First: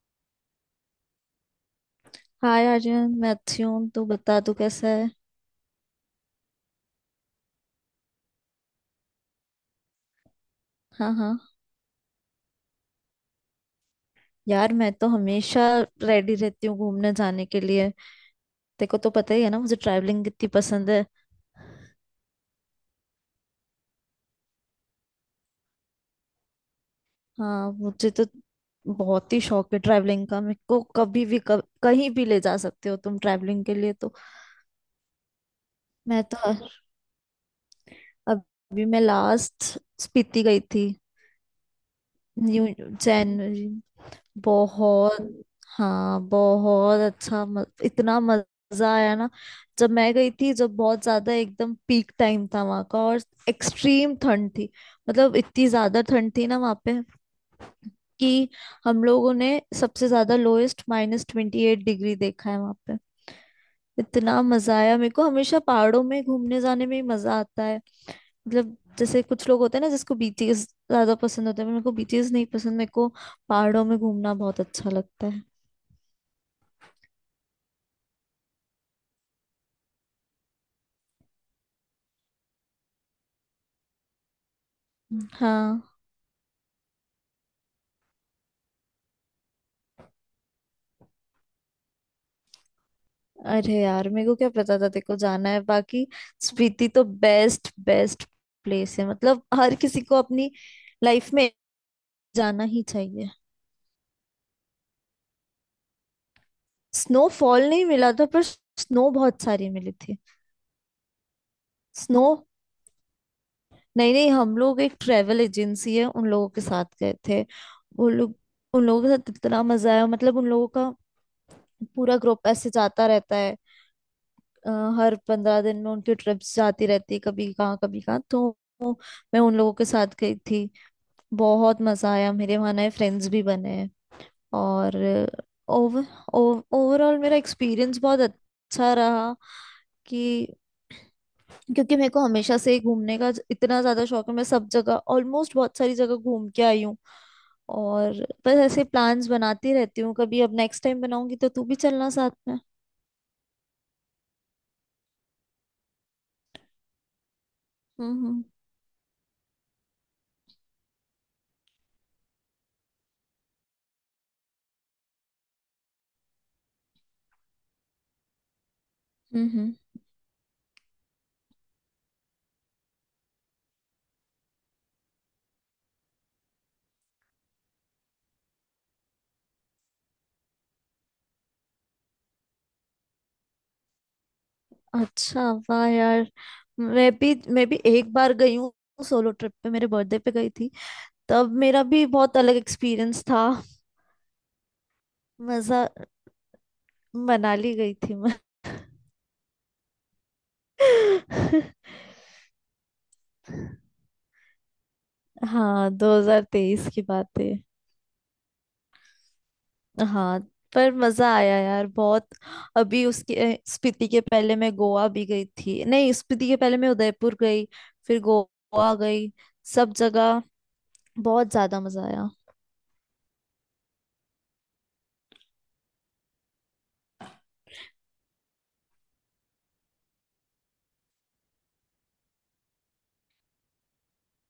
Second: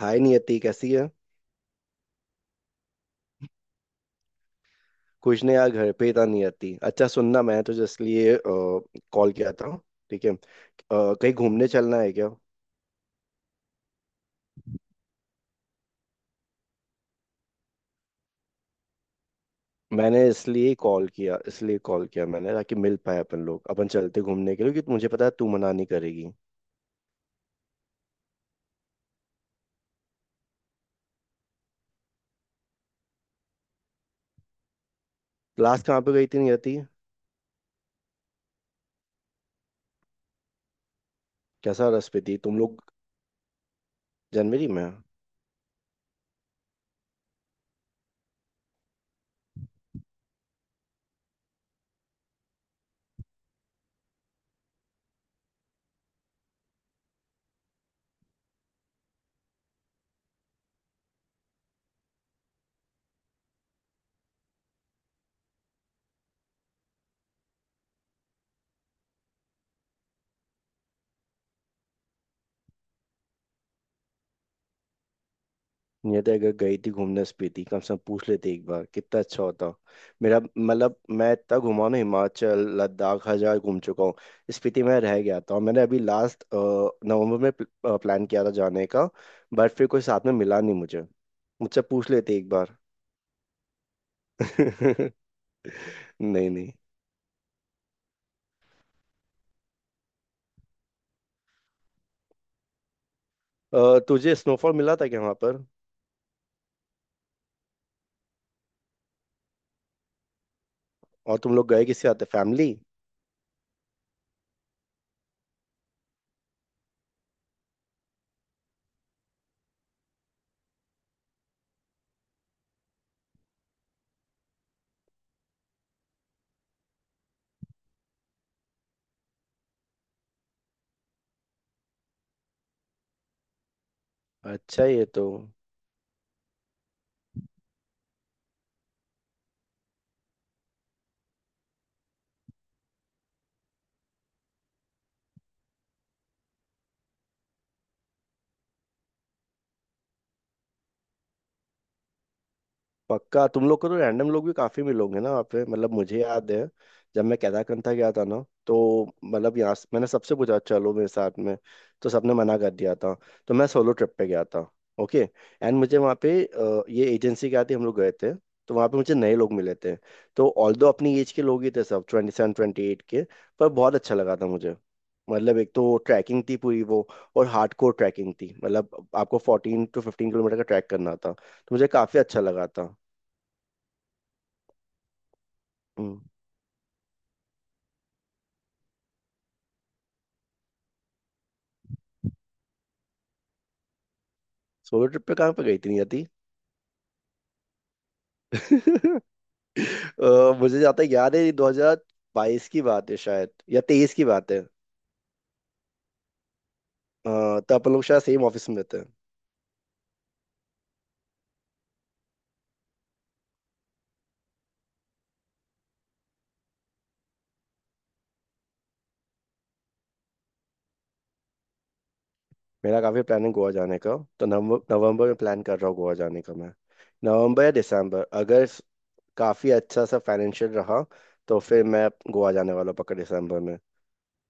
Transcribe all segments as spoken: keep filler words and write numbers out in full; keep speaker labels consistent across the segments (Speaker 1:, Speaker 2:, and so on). Speaker 1: हाय नियति कैसी है।
Speaker 2: हाय आर्यन, मैं अच्छी हूँ। तू बता, तू कैसा है?
Speaker 1: कुछ नहीं यार, घर पे ही था। नियति अच्छा सुनना, मैं तो इसलिए कॉल किया था। ठीक है। अ,
Speaker 2: हाँ,
Speaker 1: कहीं
Speaker 2: हाँ।
Speaker 1: घूमने चलना है क्या?
Speaker 2: यार मैं तो हमेशा रेडी रहती हूँ घूमने जाने के लिए। तेरे को तो पता ही है ना, मुझे
Speaker 1: मैंने
Speaker 2: ट्रैवलिंग कितनी
Speaker 1: इसलिए
Speaker 2: पसंद है।
Speaker 1: कॉल किया इसलिए कॉल किया मैंने ताकि मिल पाए अपन लोग, अपन चलते घूमने के लिए क्योंकि मुझे पता है तू मना नहीं करेगी।
Speaker 2: हाँ, मुझे तो बहुत ही शौक है ट्रैवलिंग का। मेरे को कभी भी कभ, कहीं भी ले जा सकते हो तुम ट्रैवलिंग के लिए तो।
Speaker 1: लास्ट कहाँ पे
Speaker 2: मैं
Speaker 1: गई थी
Speaker 2: तो
Speaker 1: नियति?
Speaker 2: अभी मैं लास्ट स्पीति गई थी।
Speaker 1: कैसा रस पे थी तुम
Speaker 2: न्यू
Speaker 1: लोग?
Speaker 2: जनवरी।
Speaker 1: जनवरी में?
Speaker 2: बहुत। हाँ, बहुत अच्छा, म, इतना मजा आया ना। जब मैं गई थी, जब बहुत ज्यादा एकदम पीक टाइम था वहां का, और एक्सट्रीम ठंड थी। मतलब इतनी ज्यादा ठंड थी ना वहां पे कि हम लोगों ने सबसे ज्यादा lowest minus twenty eight degree देखा है वहां पे। इतना मजा आया। मेरे को हमेशा पहाड़ों में घूमने जाने में ही मजा आता है। मतलब जैसे कुछ लोग होते हैं ना जिसको बीचेस ज्यादा पसंद होते हैं, मेरे को बीचेस नहीं पसंद। मेरे को पहाड़ों में घूमना बहुत अच्छा लगता।
Speaker 1: नहीं तो, अगर गई थी घूमने स्पीति, कम से कम पूछ लेते एक बार, कितना अच्छा होता। मेरा मतलब मैं इतना घुमा ना, हिमाचल लद्दाख हर जगह घूम चुका हूँ। स्पीति में रह गया था और मैंने
Speaker 2: हाँ।
Speaker 1: अभी लास्ट नवंबर में प्लान किया था जाने का, बट फिर कोई साथ में मिला नहीं मुझे। मुझसे पूछ लेते एक बार।
Speaker 2: अरे यार, मेरे को क्या पता था तेरे को जाना है बाकी।
Speaker 1: नहीं नहीं।
Speaker 2: स्पीति तो बेस्ट बेस्ट प्लेस है, मतलब हर किसी को अपनी लाइफ में जाना ही चाहिए।
Speaker 1: अ, तुझे स्नोफॉल मिला था क्या वहां पर?
Speaker 2: स्नोफॉल नहीं मिला था पर स्नो बहुत सारी मिली थी।
Speaker 1: और तुम लोग गए किसके साथ,
Speaker 2: स्नो
Speaker 1: फैमिली?
Speaker 2: नहीं, नहीं, हम लोग एक ट्रेवल एजेंसी है उन लोगों के साथ गए थे। वो लोग उन लोगों के साथ इतना मजा आया, मतलब उन लोगों का पूरा ग्रुप ऐसे जाता रहता है। अ, हर पंद्रह दिन में उनकी ट्रिप्स जाती रहती, कभी कहाँ कभी कहाँ तो मैं उन लोगों के साथ गई थी। बहुत मजा आया, मेरे वहाँ नए फ्रेंड्स भी बने हैं।
Speaker 1: अच्छा
Speaker 2: और
Speaker 1: ये तो
Speaker 2: ओवर ओवरऑल मेरा एक्सपीरियंस बहुत अच्छा रहा। कि क्योंकि मेरे को हमेशा से ही घूमने का ज- इतना ज्यादा शौक है, मैं सब जगह ऑलमोस्ट बहुत सारी जगह घूम के आई हूँ। और बस ऐसे प्लान्स बनाती रहती हूँ कभी। अब नेक्स्ट टाइम बनाऊंगी तो तू भी चलना साथ में।
Speaker 1: पक्का, तुम लोग को तो रैंडम लोग भी काफी मिलोगे ना वहाँ पे। मतलब मुझे याद है जब मैं केदारकंठा गया
Speaker 2: हम्म,
Speaker 1: था ना,
Speaker 2: हम्म।
Speaker 1: तो मतलब यहाँ से- मैंने सबसे पूछा चलो मेरे साथ में, तो सबने मना कर दिया था। तो मैं सोलो ट्रिप पे गया था। ओके। एंड मुझे वहाँ पे अ, ये एजेंसी क्या थी हम लोग गए थे, तो वहाँ पे मुझे नए
Speaker 2: हम्म,
Speaker 1: लोग
Speaker 2: हम्म।
Speaker 1: मिले थे। तो ऑल्दो अपनी एज के लोग ही थे सब, ट्वेंटी सेवन ट्वेंटी एट के। पर बहुत अच्छा लगा था मुझे। मतलब एक तो ट्रैकिंग थी पूरी वो, और हार्डकोर ट्रैकिंग थी। मतलब आपको फोर्टीन टू फिफ्टीन किलोमीटर का ट्रैक करना था, तो मुझे काफी अच्छा लगा था।
Speaker 2: अच्छा, वाह
Speaker 1: हम्म।
Speaker 2: यार। मैं भी मैं भी एक बार गई हूँ सोलो ट्रिप पे, मेरे बर्थडे पे गई थी। तब मेरा भी बहुत अलग एक्सपीरियंस था।
Speaker 1: सोलो ट्रिप पे कहाँ पे गई
Speaker 2: मजा
Speaker 1: थी? नहीं जाती।
Speaker 2: मनाली गई थी मैं।
Speaker 1: अ, मुझे जाता याद है, दो हजार बाईस की बात है शायद, या तेईस की बात है। अ,
Speaker 2: हाँ, दो हज़ार तेईस की बात है।
Speaker 1: तो अपन लोग शायद सेम ऑफिस में थे।
Speaker 2: हाँ, पर मजा आया यार बहुत। अभी उसके अ, स्पीति के पहले मैं गोवा भी गई थी, नहीं, स्पीति के पहले मैं उदयपुर गई, फिर गोवा गई। सब जगह बहुत ज्यादा मजा आया।
Speaker 1: मेरा काफी प्लान है गोवा जाने का, तो नवंबर नवंबर में प्लान कर रहा हूँ गोवा जाने का मैं। नवंबर या दिसंबर, अगर स- काफी अच्छा सा फाइनेंशियल रहा तो फिर मैं गोवा जाने वाला हूँ पक्का दिसंबर में।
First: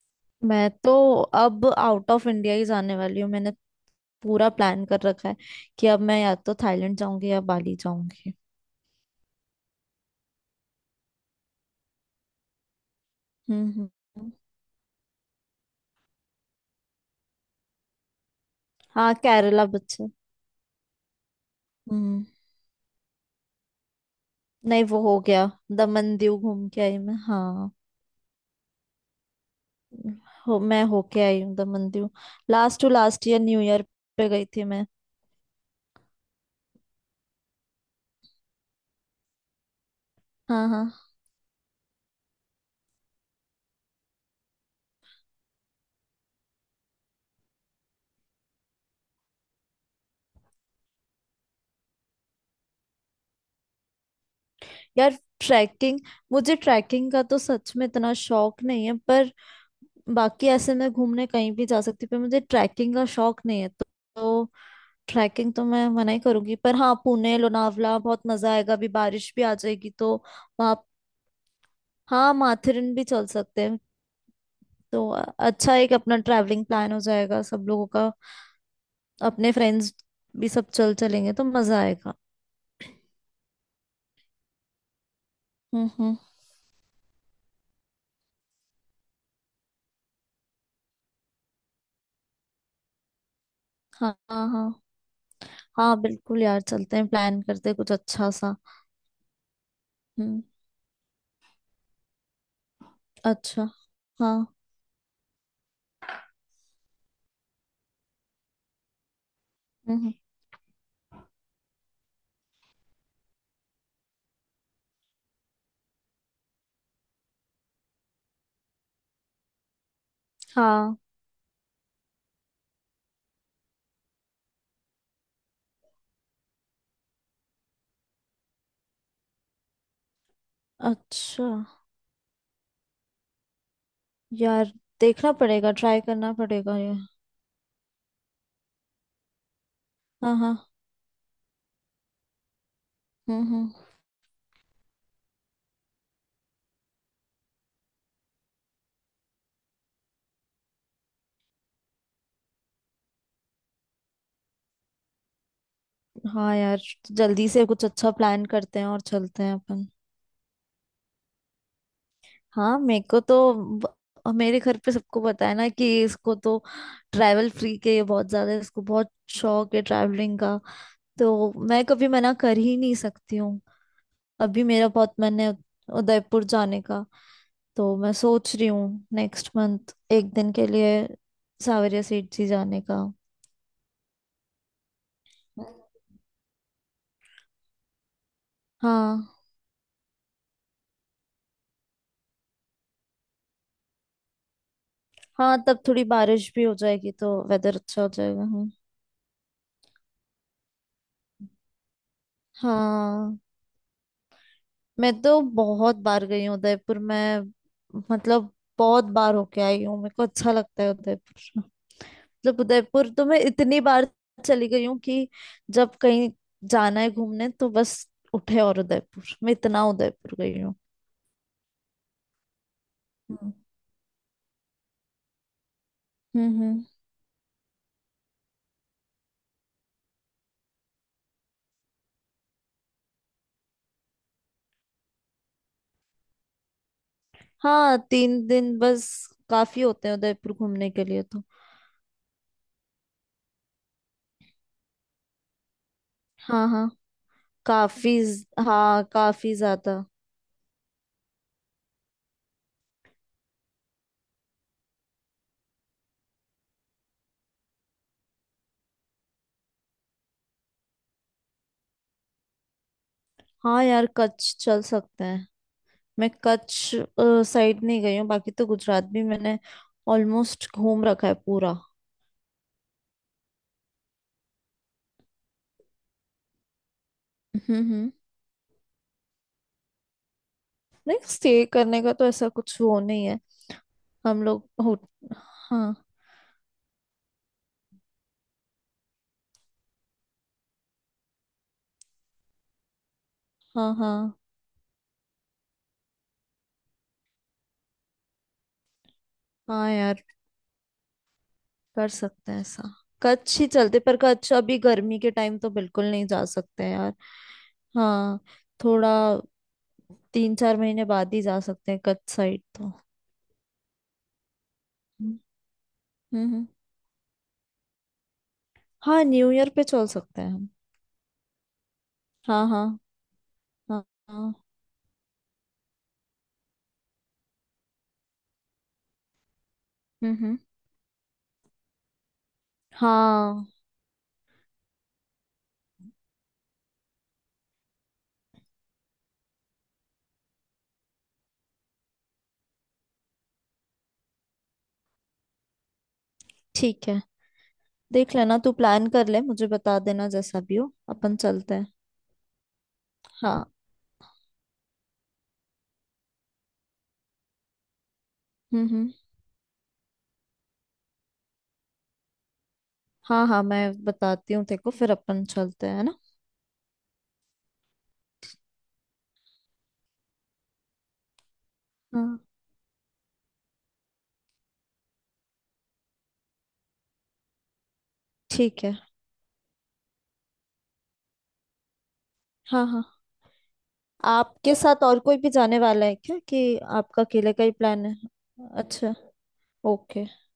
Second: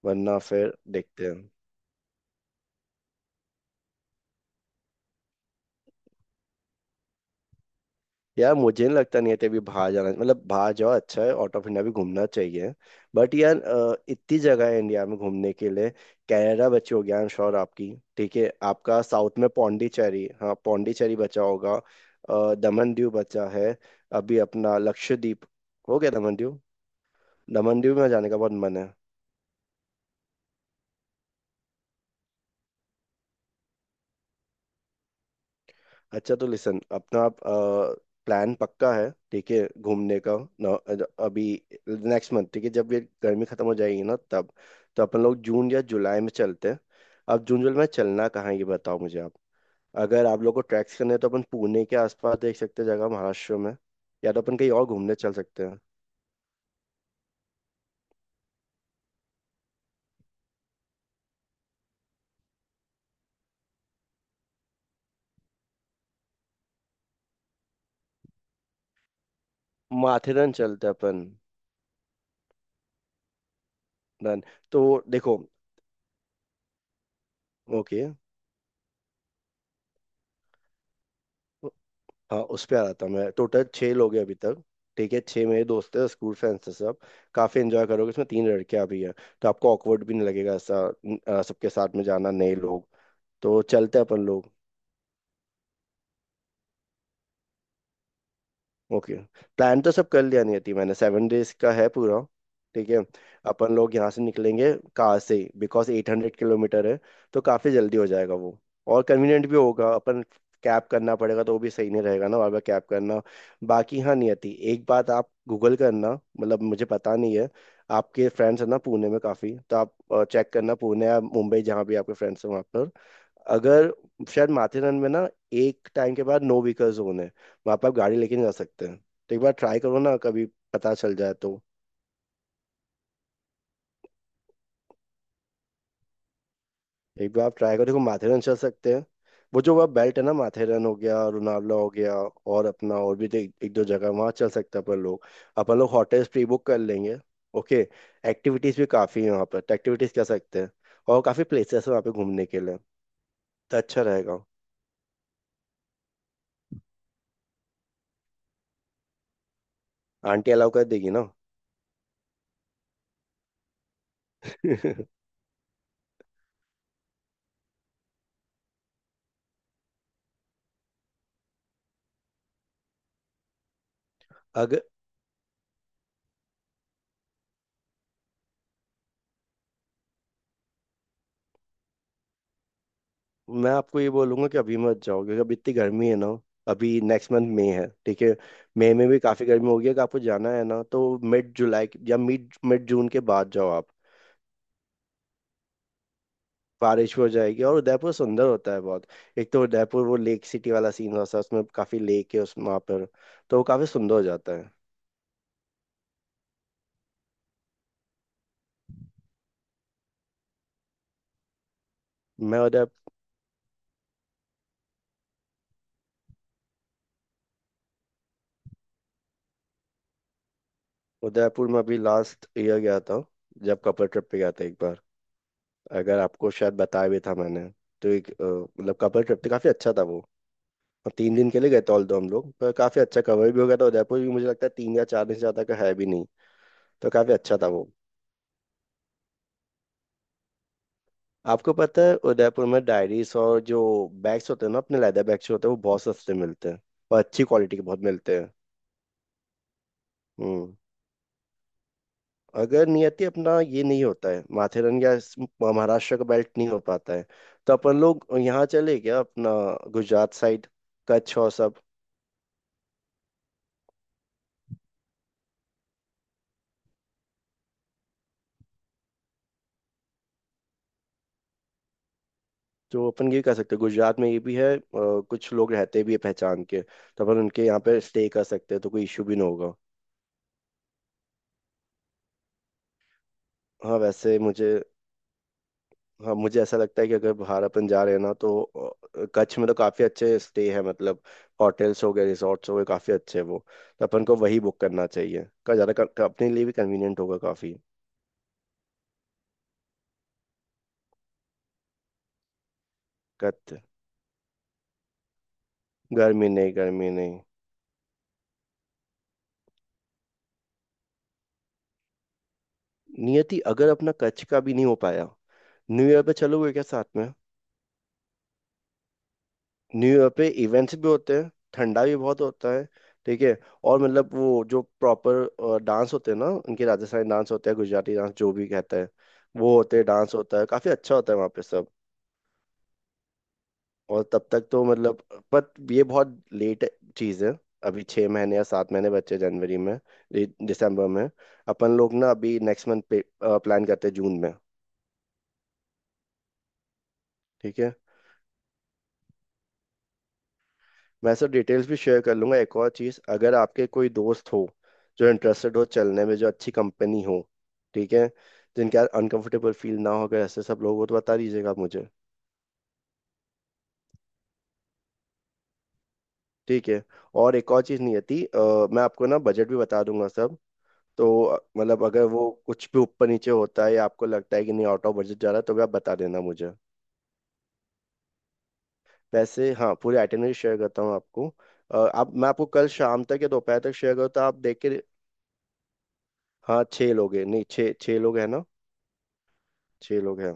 Speaker 1: वरना
Speaker 2: मैं
Speaker 1: फिर
Speaker 2: तो
Speaker 1: देखते हैं।
Speaker 2: अब आउट ऑफ इंडिया ही जाने वाली हूँ, मैंने पूरा प्लान कर रखा है कि अब मैं या तो थाईलैंड जाऊंगी या बाली जाऊंगी।
Speaker 1: यार मुझे नहीं लगता, नहीं अभी बाहर जाना। मतलब बाहर जाओ अच्छा है, आउट ऑफ इंडिया भी घूमना चाहिए, बट यार
Speaker 2: हम्म,
Speaker 1: अ,
Speaker 2: हम्म।
Speaker 1: इतनी जगह है इंडिया में घूमने के लिए। कनाडा बची होगी, आई एम श्योर, आपकी। ठीक है आपका
Speaker 2: हाँ,
Speaker 1: साउथ में,
Speaker 2: केरला बच्चे।
Speaker 1: पौंडीचेरी, हाँ पौंडीचेरी बचा होगा।
Speaker 2: हम्म।
Speaker 1: अ, दमन दीव बचा है। अभी अपना
Speaker 2: नहीं, वो हो गया,
Speaker 1: लक्षद्वीप हो गया,
Speaker 2: दमन
Speaker 1: दमन
Speaker 2: दीव
Speaker 1: दीव।
Speaker 2: घूम के आई मैं, हाँ।
Speaker 1: दमन दीव में जाने का बहुत मन है।
Speaker 2: हो मैं होके आई हूँ Daman Diu, last to last year new year पे गई थी मैं।
Speaker 1: अच्छा तो लिसन, अपना आप प्लान पक्का है, ठीक है, घूमने का
Speaker 2: हाँ,
Speaker 1: ना?
Speaker 2: हाँ।
Speaker 1: अभी नेक्स्ट मंथ, ठीक है जब ये गर्मी खत्म हो जाएगी ना, तब तो अपन लोग जून या जुलाई में चलते हैं। अब जून जुलाई में चलना कहाँ है ये बताओ मुझे आप। अगर आप लोग को ट्रैक्स करने हैं तो अपन पुणे के आसपास देख सकते हैं, जगह महाराष्ट्र में। या तो अपन कहीं और घूमने
Speaker 2: यार
Speaker 1: चल सकते हैं।
Speaker 2: ट्रैकिंग मुझे ट्रैकिंग का तो सच में इतना शौक नहीं है, पर बाकी ऐसे मैं घूमने कहीं भी जा सकती हूँ, पर मुझे ट्रैकिंग का शौक नहीं है, तो, तो ट्रैकिंग तो मैं मना ही करूंगी, पर हाँ पुणे लोनावला बहुत मजा आएगा, अभी बारिश भी आ जाएगी तो।
Speaker 1: माथेरन
Speaker 2: वहाँ,
Speaker 1: चलते हैं अपन।
Speaker 2: हाँ, माथेरन भी चल सकते हैं।
Speaker 1: डन। तो
Speaker 2: तो अ-
Speaker 1: देखो,
Speaker 2: अच्छा, एक अपना ट्रैवलिंग प्लान हो जाएगा सब लोगों
Speaker 1: ओके।
Speaker 2: का। अपने फ्रेंड्स भी सब चल चलेंगे तो मजा आएगा।
Speaker 1: हाँ उस पे आ रहा था मैं, टोटल छः लोग हैं अभी तक। ठीक है, छः मेरे
Speaker 2: हम्म,
Speaker 1: दोस्त हैं,
Speaker 2: हम्म।
Speaker 1: स्कूल फ्रेंड्स हैं सब। काफ़ी एंजॉय करोगे, इसमें तीन लड़कियां भी हैं, तो आपको ऑकवर्ड भी नहीं लगेगा ऐसा। न- आ, सबके साथ में जाना, नए लोग, तो चलते हैं
Speaker 2: हाँ,
Speaker 1: अपन
Speaker 2: हाँ,
Speaker 1: लोग।
Speaker 2: हाँ। हाँ बिल्कुल यार, चलते हैं प्लान करते हैं कुछ अच्छा सा।
Speaker 1: ओके। प्लान तो सब कर लिया,
Speaker 2: हम्म।
Speaker 1: नहीं थी मैंने सेवन डेज का है पूरा। ठीक है।
Speaker 2: अच्छा।
Speaker 1: अपन लोग यहाँ से
Speaker 2: हाँ।
Speaker 1: निकलेंगे कार से, बिकॉज एट हंड्रेड किलोमीटर है, तो काफ़ी जल्दी हो जाएगा वो, और कन्वीनियंट भी होगा
Speaker 2: हम्म, हम्म।
Speaker 1: अपन। कैब करना पड़ेगा तो वो भी सही नहीं रहेगा ना, बार बार कैब करना। बाकी हाँ नियति, एक बात आप गूगल करना, मतलब मुझे पता नहीं है। आपके फ्रेंड्स हैं ना पुणे में काफ़ी, तो आप चेक करना
Speaker 2: हाँ।
Speaker 1: पुणे या मुंबई जहाँ भी आपके फ्रेंड्स हैं वहाँ पर। अगर, शायद माथेरन में ना एक टाइम के बाद नो व्हीकल जोन है, वहाँ पर आप गाड़ी लेके नहीं जा सकते हैं, तो एक बार ट्राई करो ना कभी, पता चल जाए
Speaker 2: अच्छा
Speaker 1: तो।
Speaker 2: यार, देखना पड़ेगा, ट्राई करना पड़ेगा ये।
Speaker 1: एक बार आप ट्राई करो, देखो माथेरन चल सकते हैं। वो जो वह बेल्ट है ना,
Speaker 2: हाँ, हाँ।
Speaker 1: माथेरन हो गया, लोनावला हो गया, और अपना और भी
Speaker 2: हम्म,
Speaker 1: एक, एक
Speaker 2: हम्म।
Speaker 1: दो जगह वहाँ चल सकते हैं अपन लोग। अपन लोग होटल्स प्री बुक कर लेंगे। ओके। एक्टिविटीज़ भी काफ़ी है वहाँ पर, तो एक्टिविटीज़ कर सकते हैं। और काफ़ी प्लेसेस है वहाँ पे घूमने के लिए, तो अच्छा रहेगा।
Speaker 2: हाँ यार, जल्दी से कुछ अच्छा प्लान करते हैं और चलते हैं अपन।
Speaker 1: आंटी अलाउ कर देगी ना?
Speaker 2: हाँ, मेरे को तो ब- मेरे घर पे सबको पता है ना कि इसको तो ट्रैवल फ्री के ये बहुत ज्यादा, इसको बहुत शौक है ट्रैवलिंग का, तो मैं कभी मना कर ही नहीं सकती हूँ। अभी
Speaker 1: अगर
Speaker 2: मेरा बहुत मन है उदयपुर जाने का, तो मैं सोच रही हूँ नेक्स्ट मंथ एक दिन के लिए सावरिया सीट जी जाने का।
Speaker 1: मैं आपको ये बोलूंगा कि अभी मत जाओ, क्योंकि अभी इतनी गर्मी है ना। अभी नेक्स्ट मंथ मई है, ठीक है, मई में भी
Speaker 2: हाँ,
Speaker 1: काफी गर्मी होगी। अगर आपको जाना है ना, तो मिड जुलाई के- या मिड मिड जून के बाद जाओ आप।
Speaker 2: हाँ, तब थोड़ी बारिश भी हो जाएगी
Speaker 1: बारिश हो
Speaker 2: तो
Speaker 1: जाएगी और
Speaker 2: वेदर अच्छा हो
Speaker 1: उदयपुर
Speaker 2: जाएगा।
Speaker 1: सुंदर
Speaker 2: हाँ।
Speaker 1: होता है बहुत। एक तो उदयपुर वो लेक सिटी वाला सीन होता है, उसमें काफी लेक है उस वहाँ पर,
Speaker 2: हाँ,
Speaker 1: तो वो काफी सुंदर हो जाता है।
Speaker 2: मैं तो बहुत बार गई हूँ उदयपुर मैं, मतलब बहुत बार होके आई हूँ, मेरे को अच्छा लगता है उदयपुर।
Speaker 1: मैं
Speaker 2: मतलब
Speaker 1: उदय
Speaker 2: उदयपुर तो मैं इतनी बार चली गई हूँ कि जब कहीं जाना है घूमने तो बस उठे और उदयपुर। मैं इतना उदयपुर गई हूँ।
Speaker 1: उदयपुर में अभी लास्ट ईयर गया था,
Speaker 2: हम्म,
Speaker 1: जब कपल ट्रिप पे गया था एक बार। अगर आपको
Speaker 2: हम्म,
Speaker 1: शायद
Speaker 2: हम्म।
Speaker 1: बताया भी था मैंने, तो एक अ, मतलब कपल ट्रिप था, काफी अच्छा था वो। और तीन दिन के लिए गए थे ऑल दो हम लोग, पर काफी अच्छा कवर भी हो गया था। उदयपुर भी मुझे लगता है तीन या चार दिन से ज्यादा का है भी नहीं, तो काफी अच्छा था वो।
Speaker 2: हाँ, तीन दिन बस काफी होते हैं उदयपुर घूमने के लिए तो।
Speaker 1: आपको पता है उदयपुर में डायरीज और जो बैग्स होते हैं ना, अपने लेदर बैग्स होते हैं, वो बहुत सस्ते
Speaker 2: हाँ,
Speaker 1: मिलते हैं,
Speaker 2: हाँ
Speaker 1: और अच्छी क्वालिटी के बहुत
Speaker 2: काफी
Speaker 1: मिलते
Speaker 2: ज-
Speaker 1: हैं।
Speaker 2: हाँ, काफी ज्यादा।
Speaker 1: हम्म। अगर नियति अपना ये नहीं होता है माथेरन या इस- महाराष्ट्र का बेल्ट नहीं हो पाता है, तो अपन लोग यहाँ चले क्या, अपना गुजरात साइड, कच्छ और सब।
Speaker 2: हाँ यार, कच्छ चल सकते हैं, मैं कच्छ साइड नहीं गई हूँ, बाकी तो गुजरात भी मैंने ऑलमोस्ट घूम रखा है पूरा।
Speaker 1: तो अपन ये कह सकते हैं, गुजरात में ये भी है अ, कुछ लोग रहते भी है पहचान के, तो अपन उनके
Speaker 2: हम्म,
Speaker 1: यहाँ पे
Speaker 2: हम्म।
Speaker 1: स्टे कर सकते हैं, तो कोई इशू भी ना होगा।
Speaker 2: नहीं, स्टे करने का तो ऐसा कुछ वो नहीं है।
Speaker 1: हाँ वैसे
Speaker 2: हम लोग
Speaker 1: मुझे,
Speaker 2: हो हाँ।
Speaker 1: हाँ मुझे ऐसा लगता है कि अगर बाहर अपन जा रहे हैं ना, तो अ, कच्छ में तो काफ़ी अच्छे स्टे है, मतलब होटल्स हो गए, रिसोर्ट्स हो गए, काफ़ी अच्छे हैं वो।
Speaker 2: हाँ,
Speaker 1: तो अपन
Speaker 2: हाँ।
Speaker 1: को वही बुक करना चाहिए का ज़्यादा क- अपने लिए भी कन्वीनियंट होगा काफ़ी।
Speaker 2: हाँ यार, कर सकते हैं ऐसा, कच्छ ही
Speaker 1: कत
Speaker 2: चलते, पर कच्छ अभी गर्मी के टाइम तो बिल्कुल नहीं जा
Speaker 1: गर्मी नहीं,
Speaker 2: सकते
Speaker 1: गर्मी
Speaker 2: यार।
Speaker 1: नहीं।
Speaker 2: हाँ, थोड़ा तीन चार महीने बाद ही जा सकते हैं कच्छ साइड तो।
Speaker 1: नियति अगर अपना कच्छ का भी नहीं हो पाया,
Speaker 2: हम्म।
Speaker 1: न्यू ईयर पे
Speaker 2: हम्म।
Speaker 1: चलोगे क्या साथ में?
Speaker 2: हाँ, न्यू ईयर पे चल
Speaker 1: न्यू ईयर
Speaker 2: सकते
Speaker 1: पे
Speaker 2: हैं हम।
Speaker 1: इवेंट्स भी होते हैं, ठंडा भी बहुत
Speaker 2: हाँ,
Speaker 1: होता है,
Speaker 2: हाँ,
Speaker 1: ठीक है। और
Speaker 2: हाँ।
Speaker 1: मतलब
Speaker 2: हाँ।
Speaker 1: वो जो प्रॉपर डांस होते हैं ना, उनके राजस्थानी डांस होते हैं, गुजराती डांस, जो भी कहते हैं, वो होते हैं, डांस
Speaker 2: हम्म, हम्म।
Speaker 1: होता है, काफी अच्छा होता है वहाँ पे सब।
Speaker 2: हाँ।
Speaker 1: और तब तक तो मतलब, पर ये बहुत लेट चीज है, अभी छः महीने या सात महीने बच्चे जनवरी में, दि- दिसंबर में। अपन लोग ना अभी नेक्स्ट मंथ प्लान करते हैं जून में।
Speaker 2: ठीक है,
Speaker 1: ठीक है।
Speaker 2: देख लेना, तू प्लान कर ले, मुझे बता देना, जैसा भी हो
Speaker 1: मैं
Speaker 2: अपन
Speaker 1: सर
Speaker 2: चलते
Speaker 1: डिटेल्स
Speaker 2: हैं।
Speaker 1: भी शेयर कर लूंगा, एक और चीज़, अगर
Speaker 2: हाँ।
Speaker 1: आपके कोई दोस्त हो जो इंटरेस्टेड हो चलने में, जो अच्छी कंपनी हो, ठीक है,
Speaker 2: हम्म,
Speaker 1: जिनके यार
Speaker 2: हम्म।
Speaker 1: अनकंफर्टेबल फील ना हो, अगर ऐसे सब लोग हो तो बता दीजिएगा आप मुझे।
Speaker 2: हाँ, हाँ, मैं बताती हूँ तेरे को फिर, अपन चलते हैं है ना।
Speaker 1: ठीक है। और एक और चीज़ नहीं आती, अ, मैं आपको ना बजट भी बता दूंगा सब, तो अ, मतलब अगर
Speaker 2: हाँ,
Speaker 1: वो कुछ भी ऊपर नीचे होता है या आपको लगता है कि नहीं आउट ऑफ बजट जा रहा है, तो भी आप बता देना मुझे।
Speaker 2: ठीक है।
Speaker 1: वैसे हाँ, पूरी आइटनरी शेयर करता हूँ आपको। अ, आप, मैं आपको
Speaker 2: हाँ,
Speaker 1: कल
Speaker 2: हाँ,
Speaker 1: शाम तक या दोपहर तक शेयर करूँ तो आप
Speaker 2: आपके
Speaker 1: देख के।
Speaker 2: साथ और कोई भी जाने वाला है क्या, कि
Speaker 1: हाँ छः
Speaker 2: आपका
Speaker 1: लोग हैं,
Speaker 2: अकेले
Speaker 1: नहीं
Speaker 2: का ही
Speaker 1: छः
Speaker 2: प्लान है?
Speaker 1: छः लोग हैं ना।
Speaker 2: अच्छा,
Speaker 1: छह
Speaker 2: ओके।
Speaker 1: लोग हैं।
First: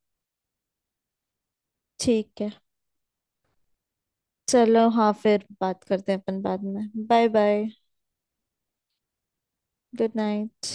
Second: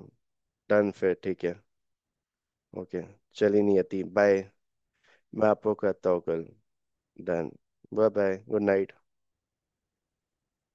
Speaker 1: डन फिर, ठीक है।
Speaker 2: ठीक है।
Speaker 1: ओके, चलिए, नहीं आती, बाय।
Speaker 2: चलो, हाँ, फिर
Speaker 1: मैं आपको
Speaker 2: बात
Speaker 1: करता
Speaker 2: करते हैं
Speaker 1: हूँ
Speaker 2: अपन
Speaker 1: कल।
Speaker 2: बाद में। Bye
Speaker 1: done.
Speaker 2: Bye.
Speaker 1: Bye bye, good night.
Speaker 2: Good night.